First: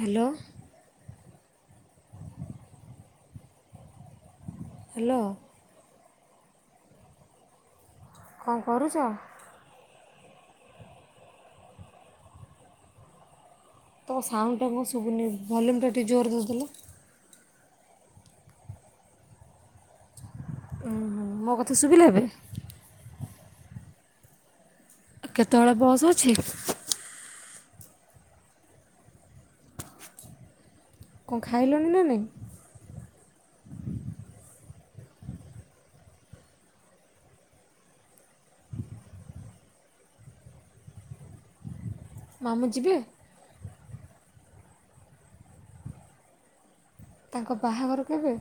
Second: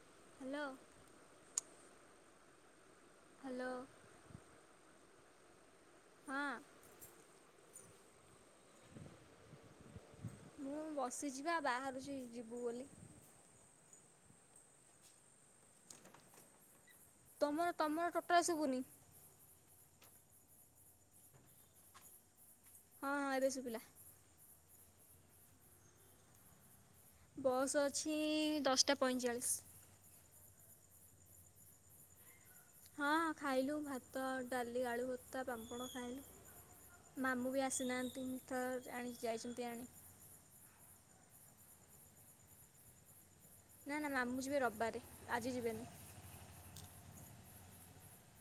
Hello. Hello. Hello. ହଁ, କଣ କରୁଛ? ମୁଁ ବସିଚିବା ବାହାରୁଛି ଯିବୁ ବୋଲି ତମ ସାଉଣ୍ଡଟା କଣ ଶୁଭୁନି ଭଲ୍ୟୁମ୍ ଟା ଟିକେ ଜୋରରେ ଧରିଦେଲ। ତମର ତମର ଟୋଟାଲ ଶୁଭୁନି। ଉ ମୋ କଥା ଶୁବିଲା ଏବେ? ହଁ ଏବେ ସୁୁବିଲା। କେତେବେଳେ ବସ୍ ଅଛି? ବସ୍ ଅଛି ଦଶଟା ପଇଁଚାଳିଶ। କଣ ଖାଇଲଣି ନା ନାଇଁ? ହଁ ଖାଇଲୁ ଭାତ ଡାଲି ଆଳୁ ଭରତା ପାମ୍ପଡ଼ ଖାଇଲୁ। ମାମୁଁ ବି ଆସିନାହାନ୍ତି ତ ଯାଇଛନ୍ତି ଆଣି। ମାମୁଁ ଯିବେ? ନା ନା ମାମୁ ଯିବେ ରବିବାରେ ଆଜି ଯିବେନି। ତାଙ୍କ ବାହାଘର କେବେ?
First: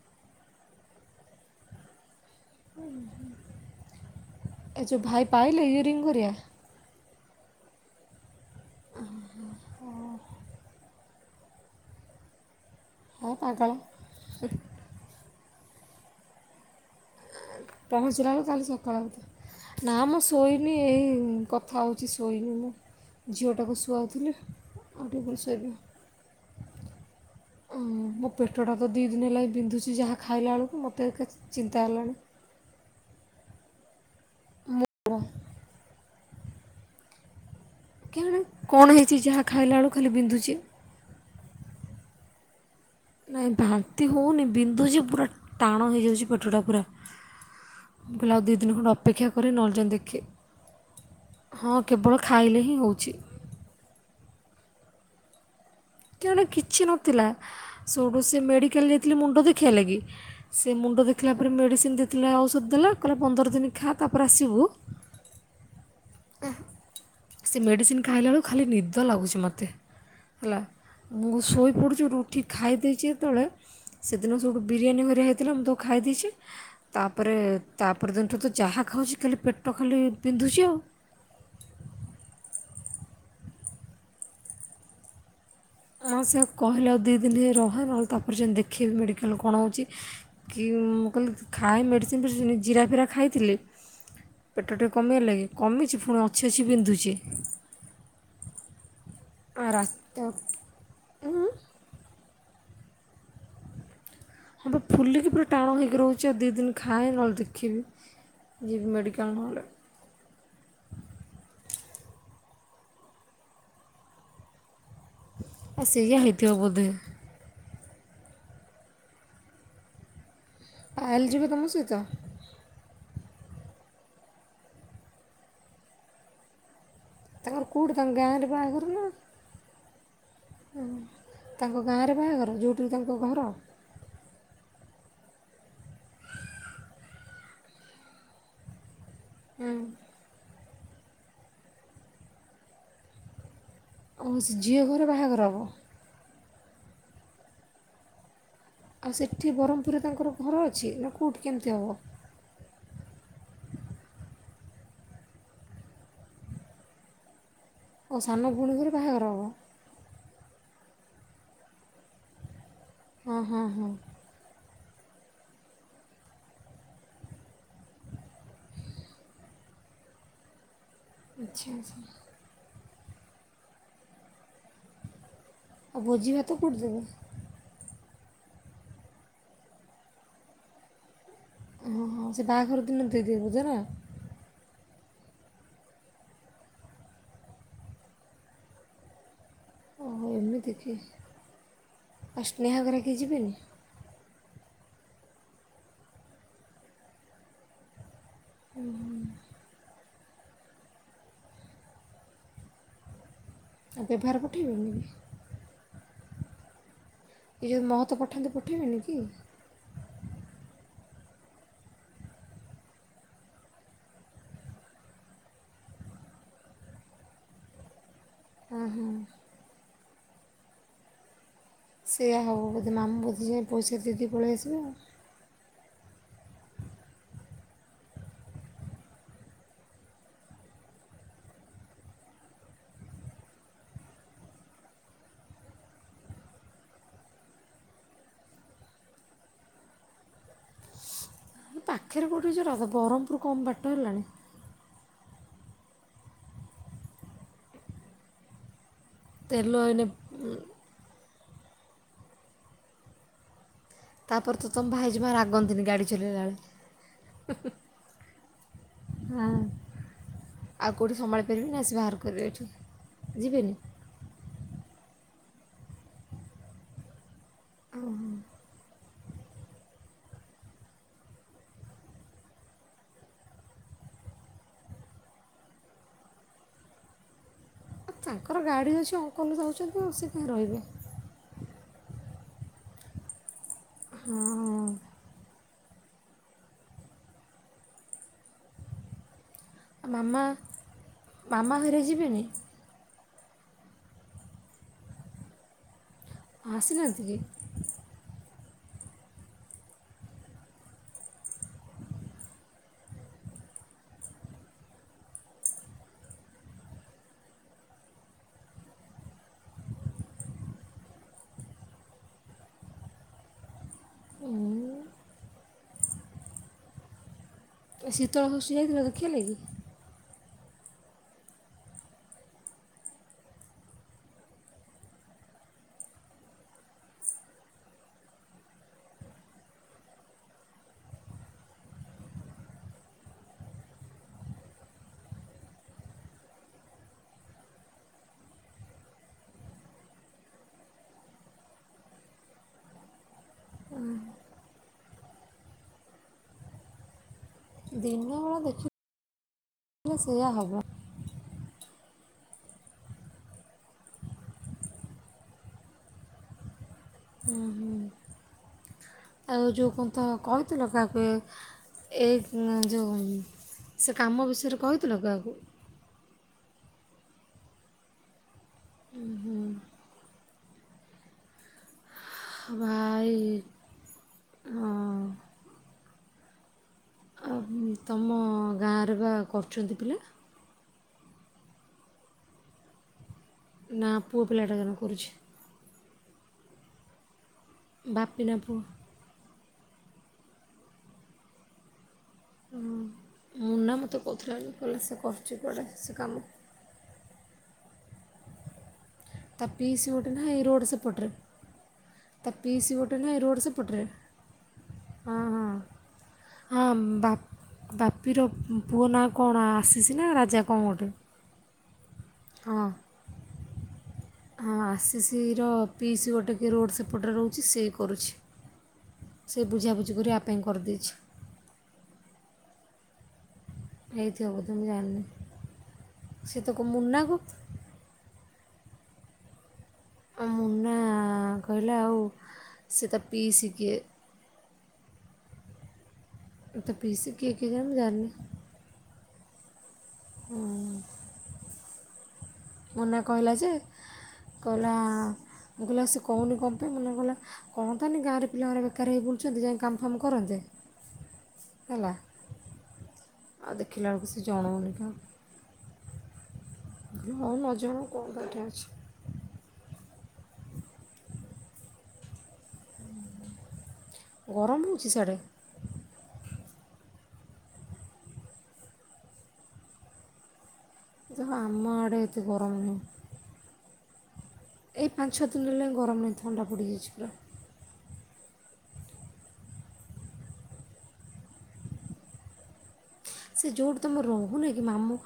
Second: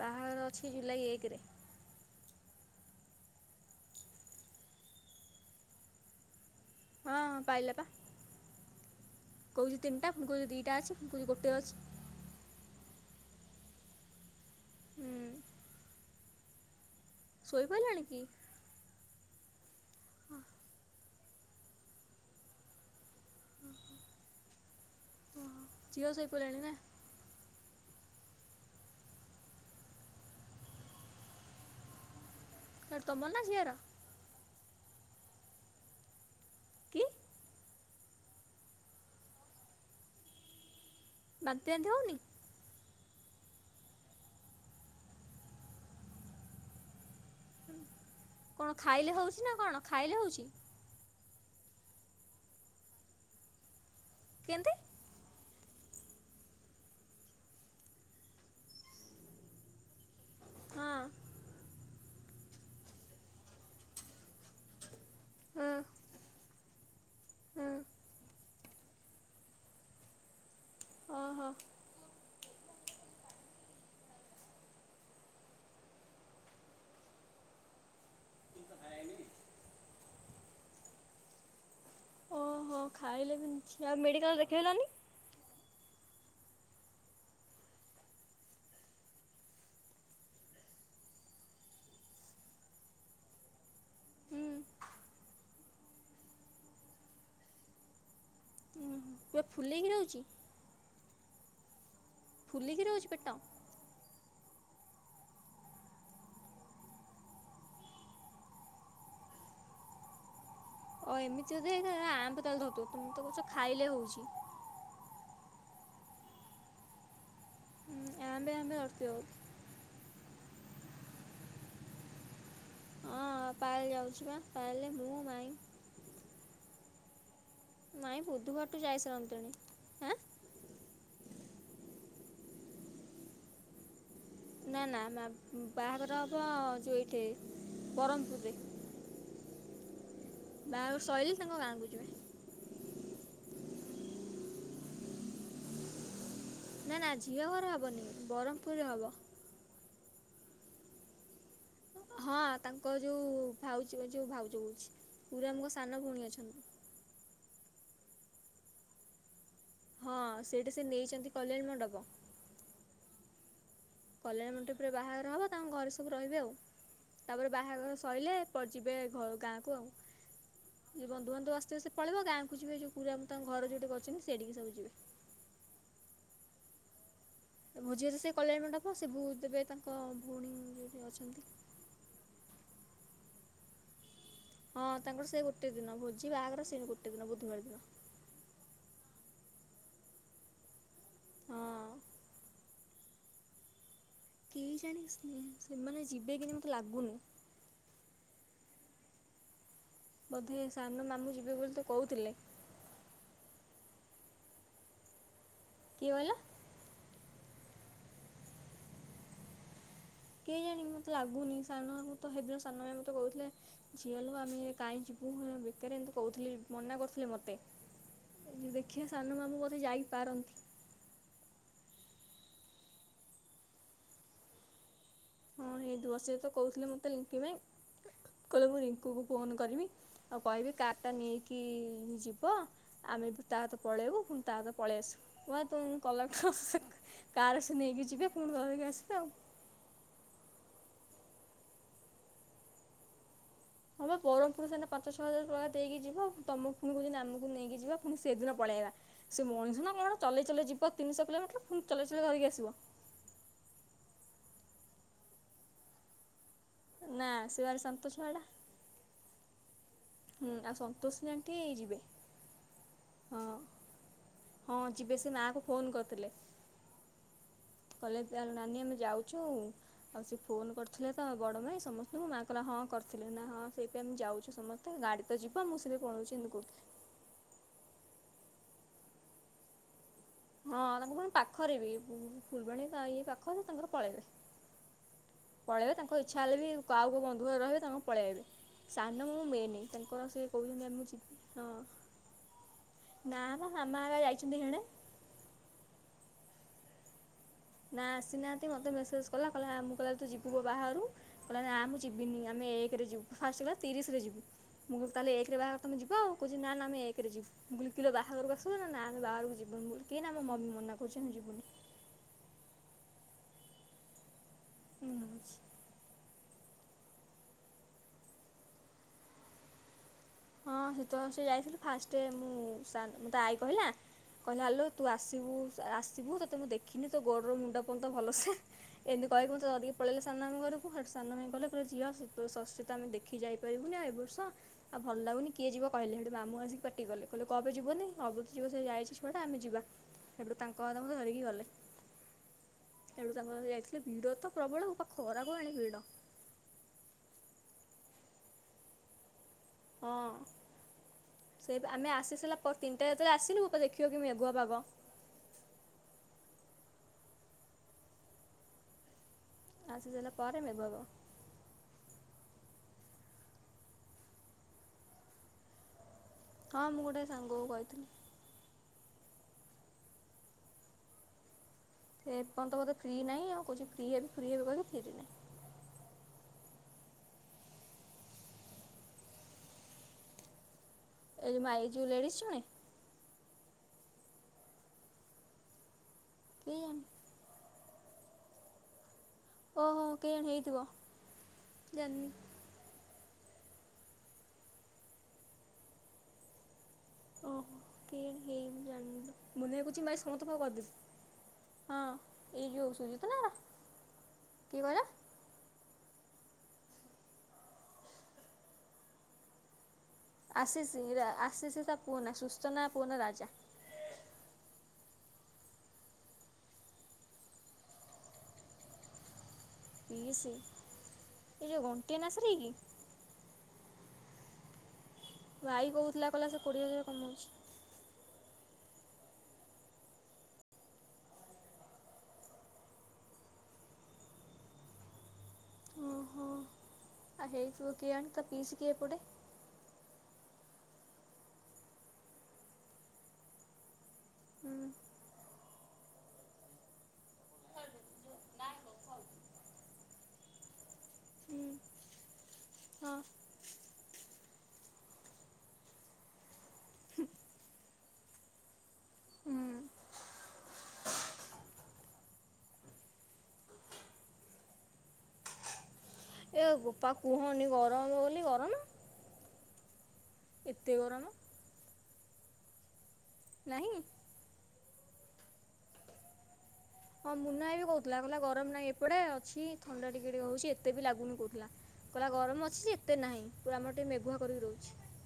ବାହାଘର ଅଛି ଜୁଲାଇ ଏକ ରେ। ଏଇ ଯୋଉ ଭାଇ ପାଇଲେ ୟୁରିିଙ୍ଗ ଗୁରିଆ? ହଁଁ ପାଇି ଲେପା, ଦିଟା ଅଛି ଗୋଟେ ଅଛି, ହ ପାଗଳ। ହୁଁ। ଶୋଇପଡ଼ିଲାଣି କି ପହଞ୍ଚିଲା ବେଳକୁ କାଲି ସକାଳ ହବ। ନା ମୁଁ ଶୋଇନି ଏଇ କଥା ହଉଛି ଶୋଇନି ମୁଁ। ଝିଅଟାକୁ ଶୁଆଉଥିଲି ଆଉ ଟିକେ ଗଲେ ଶୋଇବି ଆ,, ଝିଅ ଶୋଇପଡ଼ିଲାଣି ନା ମୋ ପେଟଟା ତ ଦୁଇ ଦିନ ହେଲା ବିନ୍ଧୁଛି ଯାହା ଖାଇଲା ବେଳକୁ ମୋତେ ଚିନ୍ତା ହେଲାଣି। ଫରେ ତମର ନା ଝିଅର? [inaudible] କି? କିଣେ କଣ ହେଇଛି ଯାହା ଖାଇଲା ବେଳକୁ ଖାଲି ବିନ୍ଧୁଛି? ବାନ୍ତି ଫାନ୍ତି ହେଉନି? ନାଇଁ ବାନ୍ତି ହଉନି ବିନ୍ଧୁଛି ପୁରା ଟାଣ ହେଇଯାଉଛି ପେଟ ଟା ପୁରା। ମୁ କହିଲେ ଆଉ ଦୁଇ କ'ଣ ଦୀନ ଖଣ୍ଡେ ଖାଇଲେ ଅପେକ୍ଷା ହେଉଛି ନା କରେ ନହିଲେ କ'ଣ ଯାଇକି ଖାଇଲେ ହେଉଛି ଦେଖେ ହଁ କେବଳ ଖାଇଲେ ହିଁ ହଉଛି। କେମିତି, କେଆଣି କିଛି ନଥିଲା ସେଇଠୁ ସେ ମେଡିକାଲ ଯାଇଥିଲି ମୁଣ୍ଡ ଦେଖିବା ଲାଗି ସେ ହଁ ମୁଣ୍ଡ ଦେଖିଲା ପରେ ମେଡ଼ିସିନ ଦେଇଥିଲା ଔଷଧ ଦେଲା କହିଲା ପନ୍ଦର ଦୀନ ଖା ତାପରେ ଆସିବୁ। ହୁଁ, ସେ ମେଡ଼ିସିନ୍ ଖାଇଲା ବେଳକୁ ଖାଲି ନିଦ ଲାଗୁଛି ମୋତେ। ହେଲା ମୁଁ ଓହୋ ଶୋଇପଡୁଛି ଉଠିକି ଖାଇ ଦେଇେଇଛି ଯେତେବେଳେ ସେଦିନସେଇଠୁ ବିରିୟାନୀ ଘରେ ହେଇଥିଲା ମୁଁ ତାକୁ ଖାଇ ଦେଇଛି ତାପରେ ତାପର ଦୀନଠୁ ତ ଯାହା ଖାଉଛି ଖାଲି ପେଟ ଖାଲି ପିନ୍ଧୁଛି ଆଉ ଓହୋ ଖାଇଲେ ବିନ୍ଧୁଛି ଆ ମେଡିକାଲ ଦେଖେଇଲନି? ଆ ସେ କହିଲେ ଆଉ ଦୁଇ ଦିନ ରୁହ ନହେଲେ ତାପରେ ଯାଇଦେଖେବି ମେଡ଼ିକାଲ କଣ ହେଉଛି କି ମୁଁ କହିଲି ଖାଏ ମେଡ଼ିସିନ ଫେଡ଼ିସିନ ଜିରା ଫିରା ଖାଇଥିଲି ହୁଁ ପେଟ ଟିକେ କମିଗଲାକି କମିଛି ପୁଣି ଅଛି ଅଛି ବିନ୍ଧୁଛି। ପୁରା ଆ ଫୁଲେଇକି ରହୁଛି ରାତ ଫୁଲିକି ରହୁଛି ପେଟ। ହଁ ବା ଫୁଲିକି ପୁରା ଟାଣ ହେଇକି ରହୁଛି ଆଉ ଦୁଇ ଦିନ ଖାଇ ନାହାନ୍ତି କିଛିବି। ଯିବି ମେଡ଼ିକାଲ ନହେଲେ। ଓ ଏମିତି ଯଦି ହେଇଥିବ ଆମ୍ବ ତାହେଲେ ଧରିଥିବ ତମେ ତ କହୁଛ ଖାଇଲେ ହଉଛି। ଆ ସେଇଆ ହେଇଥିବ ବୋଧେ। ହଁ ଆମ୍ୱେ ଆମ୍ୱେ ଧରିଥିବ ବୋଧେ। ପାଏଲ ଯିବ ତମ ସହିତ। ହଁ ପାଏଲ ଯାଉଛି ବା ପାଏଲ ମୁଁ ମାଇଁ। ତାଙ୍କର କୋଉଠି ତାଙ୍କ ମାଇଁ ଗାଁରେ ବୁଧବାରଠୁ ବାହାଘର ନା ଯାଇସାରନ୍ତେଣି ଆଁ ତାଙ୍କ ଗାଁରେ ବାହାଘର ଯେଉଁଠି ତାଙ୍କ ଘର? ନା ନା ବାହାଘର ହବ ଯଉ ଏଇଠି ବ୍ରହ୍ମପୁରରେ। ହୁଁ। ବାହାଘର ସଇଲେ ତାଙ୍କ ଗାଁ କୁ ଯିବେ। ଆଉ ସେ ଝିଅ ଘରେ ବାହାଘର ହବ? ନା ନା ଝିଅ ଘର ହବନି ବର ଆଉ ସେଠି ବରହମପୁରରେ ତାଙ୍କର ଘର ଅଛି ନା କଉଠି? ହଁ ତାଙ୍କ ଯୋଉ ଭାଉଛି ଯୋଉ ଭାଉଜ କୋ ପୁରୀରେ ଆମ ସାନ ଭଉଣୀ ଅଛନ୍ତି। ଓ ସାନ ଭଉଣୀ ଘରେ ବାହାଘର ହବ। ହଁ ସେଇଠି ସେ ନେଇଚନ୍ତି କଲ୍ୟାଣ ମଣ୍ଡପ। ହଁ ହଁ ହଁ। କଲ୍ୟାଣୀ ମଣ୍ଡପ ରେ ବାହାଘର ହବ ତାଙ୍କ ଘରେ ସବୁ ରହିବେ ଆଉ। ତାପରେ ବାହାଘର ସଇଲେ ପରେ ଯିବେ ଘ ଗାଁ କୁ ଆଉ। ଜିଏ ବନ୍ଧୁ ବାନ୍ଧବ ଆଚ୍ଛା ଆସିବେ ସେ ଆଚ୍ଛା ପଳେବ ଗାଁ କୁ ଯିବେ ଯୋଉ ପୁରା ତାଙ୍କ ଘର ଯୋଉଠି କରିଚନ୍ତି ସେଇଠିକି ସବୁ ଯିବେ। ଆଉ ଭୋଜି ଭାତ କୋଉଠି ଦେବେ? ମଝିରେ ସେ କଲ୍ୟାଣି ମଣ୍ଡପ ସେ ବୁ ଦେବେ ତାଙ୍କ ଭଉଣୀ ଯୋଉଠି ଅଛନ୍ତି। ହଁ ହଁ ସେ ବାହାଘର ଦିନ ଦେଇଦେବେ ଭୋଜି ନା? ହଁ ତାଙ୍କର ସେ ଗୋଟେ ଦିନ ଭୋଜି ବାହାଘର ସେଇ ଗୋଟେ ଦିନ ବୁଧବାର ଦିନ। ଓ ହୋ ଏମିତି କି ହଁ ଆଉ ସ୍ନେହାଘର କେହି ଯିବେନି? କେଜାଣି ସ୍ନେ ସେମାନେ ଯିବେ କି ନାହିଁ ମତେ ଲାଗୁନି। ଉ ହୁଁ। ବୋଧେ ସାନ ମାମୁଁ ଯିବେ ବୋଲି ତ କହୁଥିଲେ। ଆଉଁ ବେଭାର ପଠେଇବନି କି? କିଏ କହିଲ? ଏ ଯୋଉ ମହତ ପଠାନ୍ତି ପଠେଇବେନି କି? କେଜାଣି। ମତେ ଲାଗୁନି ସାନ ମାମୁଁ ତ ହେଦିନ ସାନ ମାଇଁ ମତେ କହୁଥିଲେ ଝିଆଲୋ ଆମେ କାଇଁ ଯିବୁ ହେରା ବେକା ହେରା ହେମିତି କହୁଥିଲି ମନା କରୁଥିଲେ ମତେ। ଦେଖିଆ ସାନ ମାମୁଁ ବୋଧେ ଯାଇପାରନ୍ତି। ସେଇୟା ହବ ବୋଧେ ମାମୁଁ ବୋଧେ ଯାଇଁ ପଇସା ଦେଇ ଦେଇ ପଳେଇ ଆସିବେ ଆଉ। ହଁ ହେଇଥିବ ସେତ କହୁଥିଲେ ମତେ ଲିଟି ମାଈ। କହିଲେ ମୁଁ ରିଙ୍କୁ କୁ ଫୋନ କରିବି ଆଉ କହିବି କାର୍ ଟା ନେଇକି ଯିବ ଆ ତା ଅଇତ ପଳେଇବୁ ତା ପରେ ପଳେଇ ଆସିବୁ [unintelligible] କାର ସେ ନେଇକି ଯିବେ ପୁଣି ଧରିକି ଆସିବେ ଆଉ। ପାଖରେ କୋଠି ଯିବ ତ ବରମପୁରୁ କମ ବାଟ ହଁ ବା ହେଲାନି। ବ୍ରହ୍ମପୁର ସେନା ପାଞ୍ଚ ଛଅ ହଜାର ଟଙ୍କା ଦେଇକି ଯିବ। ତମକୁ ପୁଣି କହୁଛନ୍ତି, ଆମକୁ ନେଇକି ଯିବା ପୁଣି ସେଦିନ ପଳେଇବା। ସେ ତେଲ ମଣିଷ ନା ଏଇନେ କଣ ଚଲେଇ ଚଲେଇ ଯିବ ତିନିଶହ କିଲୋମିଟର ପୁଣି ଚଲେଇ ଚଲେଇ ଧରିକି ଆସିବ? ତାପରେ ତ ତମ ଭାଇଜମା ରାଗନ୍ତିନି! ଗାଡି ଚଲେଇଲା ବେଳେ? ନା, ସେ ଭାରି ଶାନ୍ତ ଛୁଆ ଟା। ହଁ ହୁଁ ଆଉ କଉଁଠି ସନ୍ତୋଷିନୀ ସମାଳି ଆଣ୍ଟି ପାରିବେନି ଆସି ଯିବେ। ବାହାର କରବେ ଏଠୁ! ହଁ ଯିବେନି? ହଁ ଯିବେ। ସେ ମା କୁ ଫୋନ୍ କରଥିଲେ। କଲେଜ୍ ଚାଲ ନାନୀ ଆମେ ଯାଉ ଯଉ ସେ ଫୋନ କରିଥିଲେ ତ, ବଡ ମାଇଁ ସମସ୍ତଙ୍କୁ ମା କହିଲା, ହଁ କରିଥିଲେ ନା ହଁ ସେଇପାଇଁ ମୁଁ ଯାଉ ଯାଉଛୁ, ସମସ୍ତେ ଗାଡି ତ ଯିବ ମୁଁ ସେଥିରେ ପଳଉଛି ଏମିତି କହୁଥିଲେ। ଆ ତାଙ୍କର ଗାଡି ଅଛି ଅଙ୍କଲ ଯାଉଛନ୍ତି। ଆଉ ସେ କାହିଁ ରହିବେ ହଁ, ତମ କଣ ପାଖରେ ବି? ଫୁଲବାଣୀ ତାଇ ପାଖରେ ହଁ। ପଳେଇବା ତାଙ୍କ ଇଚ୍ଛା ହେଲେ ବି ଆଉ କଉ ବନ୍ଧୁ ରହିବେ ତାଙ୍କର ପଳେଇଆଇବେ। ସାନଁ ବଉ ମେନ୍ ଆ ମାମା ମାମା ହେରି ଯିବେନି। ନା ନା ମାମା ହେରିକା ଯାଇଛନ୍ତି ହେଣେ। ଆସିନାହାନ୍ତି କି? ନା ଆସିନାହାନ୍ତି ମୋତେ ମେସେଜ କଲା କଲା। ମୁଁ କହିଲି ତୁ ଯିବୁପା ବାହାଘରକୁ କହିଲା ନାଁ ମୁଁ ଯିବିନି ଆମେ ଏକରେ ଯିବୁ ଫାଷ୍ଟ କହିଲା ତିରିଶରେ ଯିବୁ। ମୁଁ କହିଲି ତାହେଲେ ଏକରେ ବାହାଘର କନେ ଯିବ ଆଉ। କହୁଚି ନା ନା ଆମେ ଏକରେ ଯିବୁ। ମୁୁ କିଲୋ ବାହାଘର କୁ ଆସିବୁନା। ନା ବାହାଘରକୁ ଯିବୁ ନି କିନା ମୋ ମମି ମନା କରୁଛନ୍ତି ଯିବୁନି। ଏଇନା ହଉଛି। ଶୀତଳ ଷଷ୍ଠି ଯାଇଥିଲ ଦେଖିହେଲାକି। ହଁ ଶୀତଳ ଷଷ୍ଠୀ ଯାଇଥିଲୁ। ଫାଷ୍ଟ ରେ ମୁଁ ସାର ମୋତେ ଆଈ କହିଲା। କହିଲା ଆଲୋ ତୁ ଆସିବୁ ଆସିବୁ ତୋତେ ମୁଁ ଦେଖିମି ତୋ ଗୋଡରୁ ମୁଣ୍ଡ ପଯ୍ୟନ୍ତ ଭଲସେ ଏମ କହିବୁ ଦରିକି ପଳେଇଲେ ସାନ ମାମୁଁ ଘରକୁ। ସାନ ମାଇଁ କହିଲେ କଇଲେ ଝିଅ ତୋ ଶଶୀ ତ ଆମେ ଦେଖି ଯାଇପାରିବୁନି ଏବେଠୁ ସ ଆବ୍ ଭଲ ଲାଗୁନି କିଏ ଯିବ କହିଲେ। ହେଟୁ ମାମୁଁ ଆସିକି ପାଟିକଲେ। କହିଲେ କଣ ପାଇଁ ଯିବନି ଅଲବତ ଯିବ ସେ ଯାଇଛି ଛୁଆଟା ଆମେ ଯିବା। ହେଟୁ ତାଙ୍କ ମାନଙ୍କୁ ଧରିକି ଗଲେ। ତେଣୁ ତାଙ୍କର ହେଇ ଯାଇଥିଲେ ଭିଡତ ପ୍ରବଳ ପାଖ ଖରାକୁ ଏଣେ ଭିଡ। [inaudible] ଦିନବେଳା ହଁ ଦେଖିବୁ ସେୟା ହବ। ସେ ଆମେ ଆସି ସାଇଲା ପରେ ତିନିଟା ରାତିରେ ଆସିଲୁ ବାପ କି ଦେଖିବାକୁ ମେଘୁଆ ପାଗ। ହୁଁ ହୁଁ। ଆଉ ଯେଉଁ ଆସି କଅନ୍ତ ସାରିଲା ପରେ ମେଘ କହିଥିଲ ହବ କାଆକୁ ଏ ଏ ନା ଯେଉଁ ସେ କାମ ବିଷୟରେ କଇଥିଲ କାହାକୁ? ହଁ ମୁଁ ଗୋଟେ ସାଙ୍ଗକୁ କଇଥିଲି। ଉହୁଁ। ଏପନ୍ତ ବୋଧେ ଫ୍ରି ଭାଇ ନାଇଁ ଆଉ କହୁଚି ଫ୍ରି ହେବି ଫ୍ରି ହେବ କେମତି? ଆହୁଁ ତମ ଗାଁରେ ପା କରୁଚନ୍ତି ପିଲା। ଏଇ ମାଇ ଯୋଉ ଲେଡିସ ଜଣେ ନା ପୁଅ ପିଲାଟା ଜଣେ କରୁଛି। କେୟାଣୀ ଵାପିନା ପୁଅ। ଓହୋ କେୟାଣୀ ହେଇଥିବ ଜାନୀ ହୁଁ ନା ମୋତେ କହୁଥିଲା କି ସେ କରୁଚି କୁଆଡ଼େ ସେ କାମ। ଓହୋ କେୟାଣି ହେୟାଣୀ ମୁଁ ଯାନି। ତା ପିଇସୀ ଗୋଟେ ନାହିଁ ରୋଡ଼ ସେପଟରେ। ତା ହଁ ପିଇସୀ ଗୋଟେ ନାହିଁ ରୋଡ ସେପଟରେ। କି କଇଲ? ହଁ ହଁ ହଁ ଵାପ୍ ବାପିର ପୁଅ ନାଁ କଣ? ଆ ଆଶିଷ ନା ରାଜା କଣ ଗୋଟେ। ପୁଅନା ସୁସ୍ଥନା ହଁ ପୁଅ ନା ରାଜା। ହଁ ଆସିିସ ର ପିଇସୀ ଗୋଟେ କିଏ ରୋଡ଼୍ ସେପଟେ ରହୁଚି ସିଏ କରୁଛି। ସେ ବୁଝାବୁଝି କରି ଇସି ଆପାଇଁ କରିଦେଇଛି। ଏ ଯେଉଁ ଘଣ୍ଟିଆ ନାସରେଇ କି ହେଇଥିବ ବୋଧେ ମୁଁ ଜାଣନି। ଭାଇ କଉଥିଲା କଇଲା ସେ କୋଡିଏ ହଜାର କମୋଉଛି। ଉଁ ନାଁ କହିଲା ଆଉ ସେ ତା ପିଇସୀ କିଏ। ଓହୋ ତା ପିଇସୀ ଆ କିଏ କେଜାଣି ହେଇଥିବ ମୁଁ କେଆଣି ଜାଣନି। ତା ପିଇସି କି ଏପଟେ ହୁଁ। ମୁନ୍ନ କହିଲା ଯେ ହୁଁ କହିଲା ମୁଁ କହିଲି ସେ କୋହୁନି କଣ ପାଇଁ ମୁନ୍ନା କହିଲା କହନ୍ତାନି ଗାଁରେ ପିଲାଉରା ବେକାର ହେଇ ବୁଲୁଚନ୍ତି ଯାଇଙ୍କି କାମଫାମ କରନ୍ତେ। ହୁଁ ହେଲା ହଁ ଆଉ ଦେଖିଲା ବେଳକୁ ସେ ଜଣୋଉନି କାହାକୁ। ହୋଉ ନଜଣୋଉ କଣ କାହେଠଁ ଅଛି। ହୁଁ ଗରମ ହୋଉଚି ସିଆଡେ? ଏ ବୋପା କୁହନି ଗରମ ବୋଲି ଗରମ। ଏତେ ଗରମ ଯାହା ହୋଉ ଆମ ଆଡେ ଏତେ ଗରମ ନାହିଁ। ନାହିଁ। ଏଇ ପାଞ୍ଚ ଛଅ ଦିନ ହେଲା ଗରମ ନାହିଁ। ଥଣ୍ଡା ପଡିଯାଇଚି ପୁରା। ହଁ [unintelligible] ଗରମ ନାହିଁ ଏପଟେ ଅଛି ଥଣ୍ଡା ଟିକେ ଟିକେ ହୋଉଚି। ଏତେ ବି ଲାଗୁନି କୋହୁଥିଲା। କହିଲା ଗରମ ଅଛି ଯେ ଏତେ ନାହିଁ ସେ ପୁରା ଆମର ଯୋଉଠି ଟିକେ ତମେ ମେଘୁଆ କରିକି ରହୁନ କି ରହୁଛି। ମାମୁଁ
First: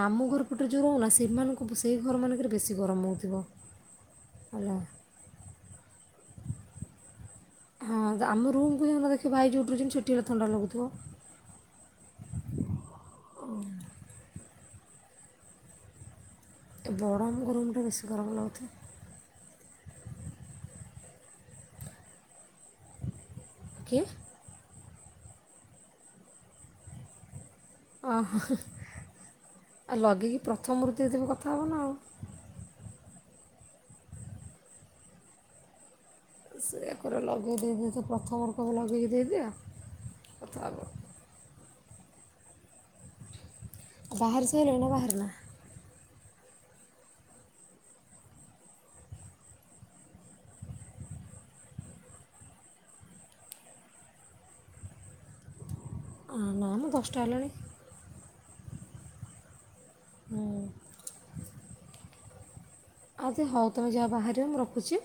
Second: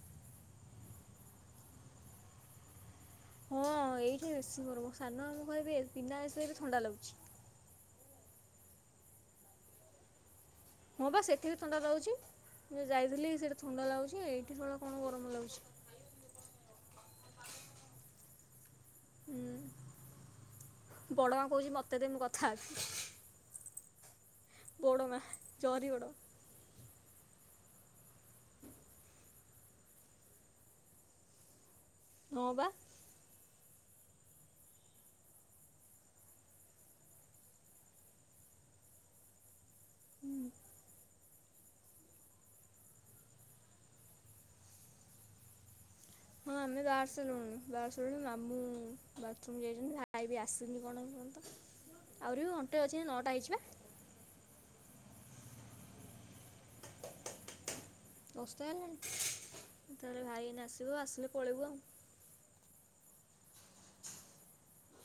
ମାମୁଁ ଘରୁ [unintelligible] ସେମାନଙ୍କୁ ସେହି ଘର ମାନଙ୍କରେ ବେଶୀ ଗରମ ହୋଉ ହଁ ଏଇଠି ବେଶୀ ଗରମ। ସାନ ମାମୁଁ କହିବେ ଏ ବିନା ଏସିରେ ବି ଥଣ୍ଡା ଲାଗୁଚି। ହଁ ତ ଆମ ରୁମକୁୁ ଜାଉନ ଦେଖିବ ଭାଇ ଯୋଉଠି ରହୁଚନ୍ତି ସେଠି ଥଣ୍ଡା ଲାଗୁଥିବ ହଁ ପା ସେଠି ବି ଥଣ୍ଡା ଲାଗୁଚି। ମୁଁ ଯାଇଥିଲି ସେଠି ଥଣ୍ଡା ଲାଗୁଚି ଏଇଠି କଣ ଗରମ ଲାଗୁଚି? ତୋ ବଡ ମାମୁଁଙ୍କ ରୁମଟା ବେଶୀ ଗରମ ଲାଗୁଥୁବ? ହୁଁ ବଡମା କୋହୁଚି ମତେ ଦେ ମୁଁ କଥା ହେବି। [unintelligible] କିଏ? ବଡମା ଚହରିଗଡ [unintelligible] ଓହୋ ଆଉ ଲଗେଇକି ପ୍ରଥମରୁ ଦେଇଦେଲେ କଥା ହବ ନା ଆଉ। ହଁ ପା। ସେଇଆ କର ଲଗେଇ ଦେଇଦିଅ ତ ପ୍ରଥମରୁ କହିବ ଲଗେଇକ ଦେଇଦିଅ କଥା ହବ। ବାହାର ସାଇଲଣି ନା ବାହାରି ନା? ହଁ। ଆମେ ବାହାରି ସାରିଲୁଣି, ବାହାରି ସାରିଲୁଣି ମାମୁଁ ବାଥରୁମ୍ ଯାଇଚନ୍ତି। ଭାଇ ବି ଆସିନି କଣ ଏପର୍ଯ୍ୟନ୍ତ। ଆହୁରି ବି ଘଣ୍ଟେ ଅଛି। ନଅଟା ହେଇଚି ପା? ଅ ନା ମ ଦଶଟା ହେଲାଣି। ଦଶଟା ହେଲାଣି ତାହେଲେ ଭାଇ ଏଇନା ଆସିବ ଆସିଲେ ପଳେଇବୁ ଆଉ। ଆଉତେ ହୋଉ ତମେ ଯାହା ବାହହାରିବ ମୁଁ ରଖୁଚି।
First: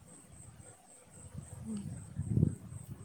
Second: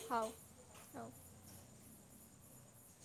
ହୋଉ ହୋଉ। ହୁଁ।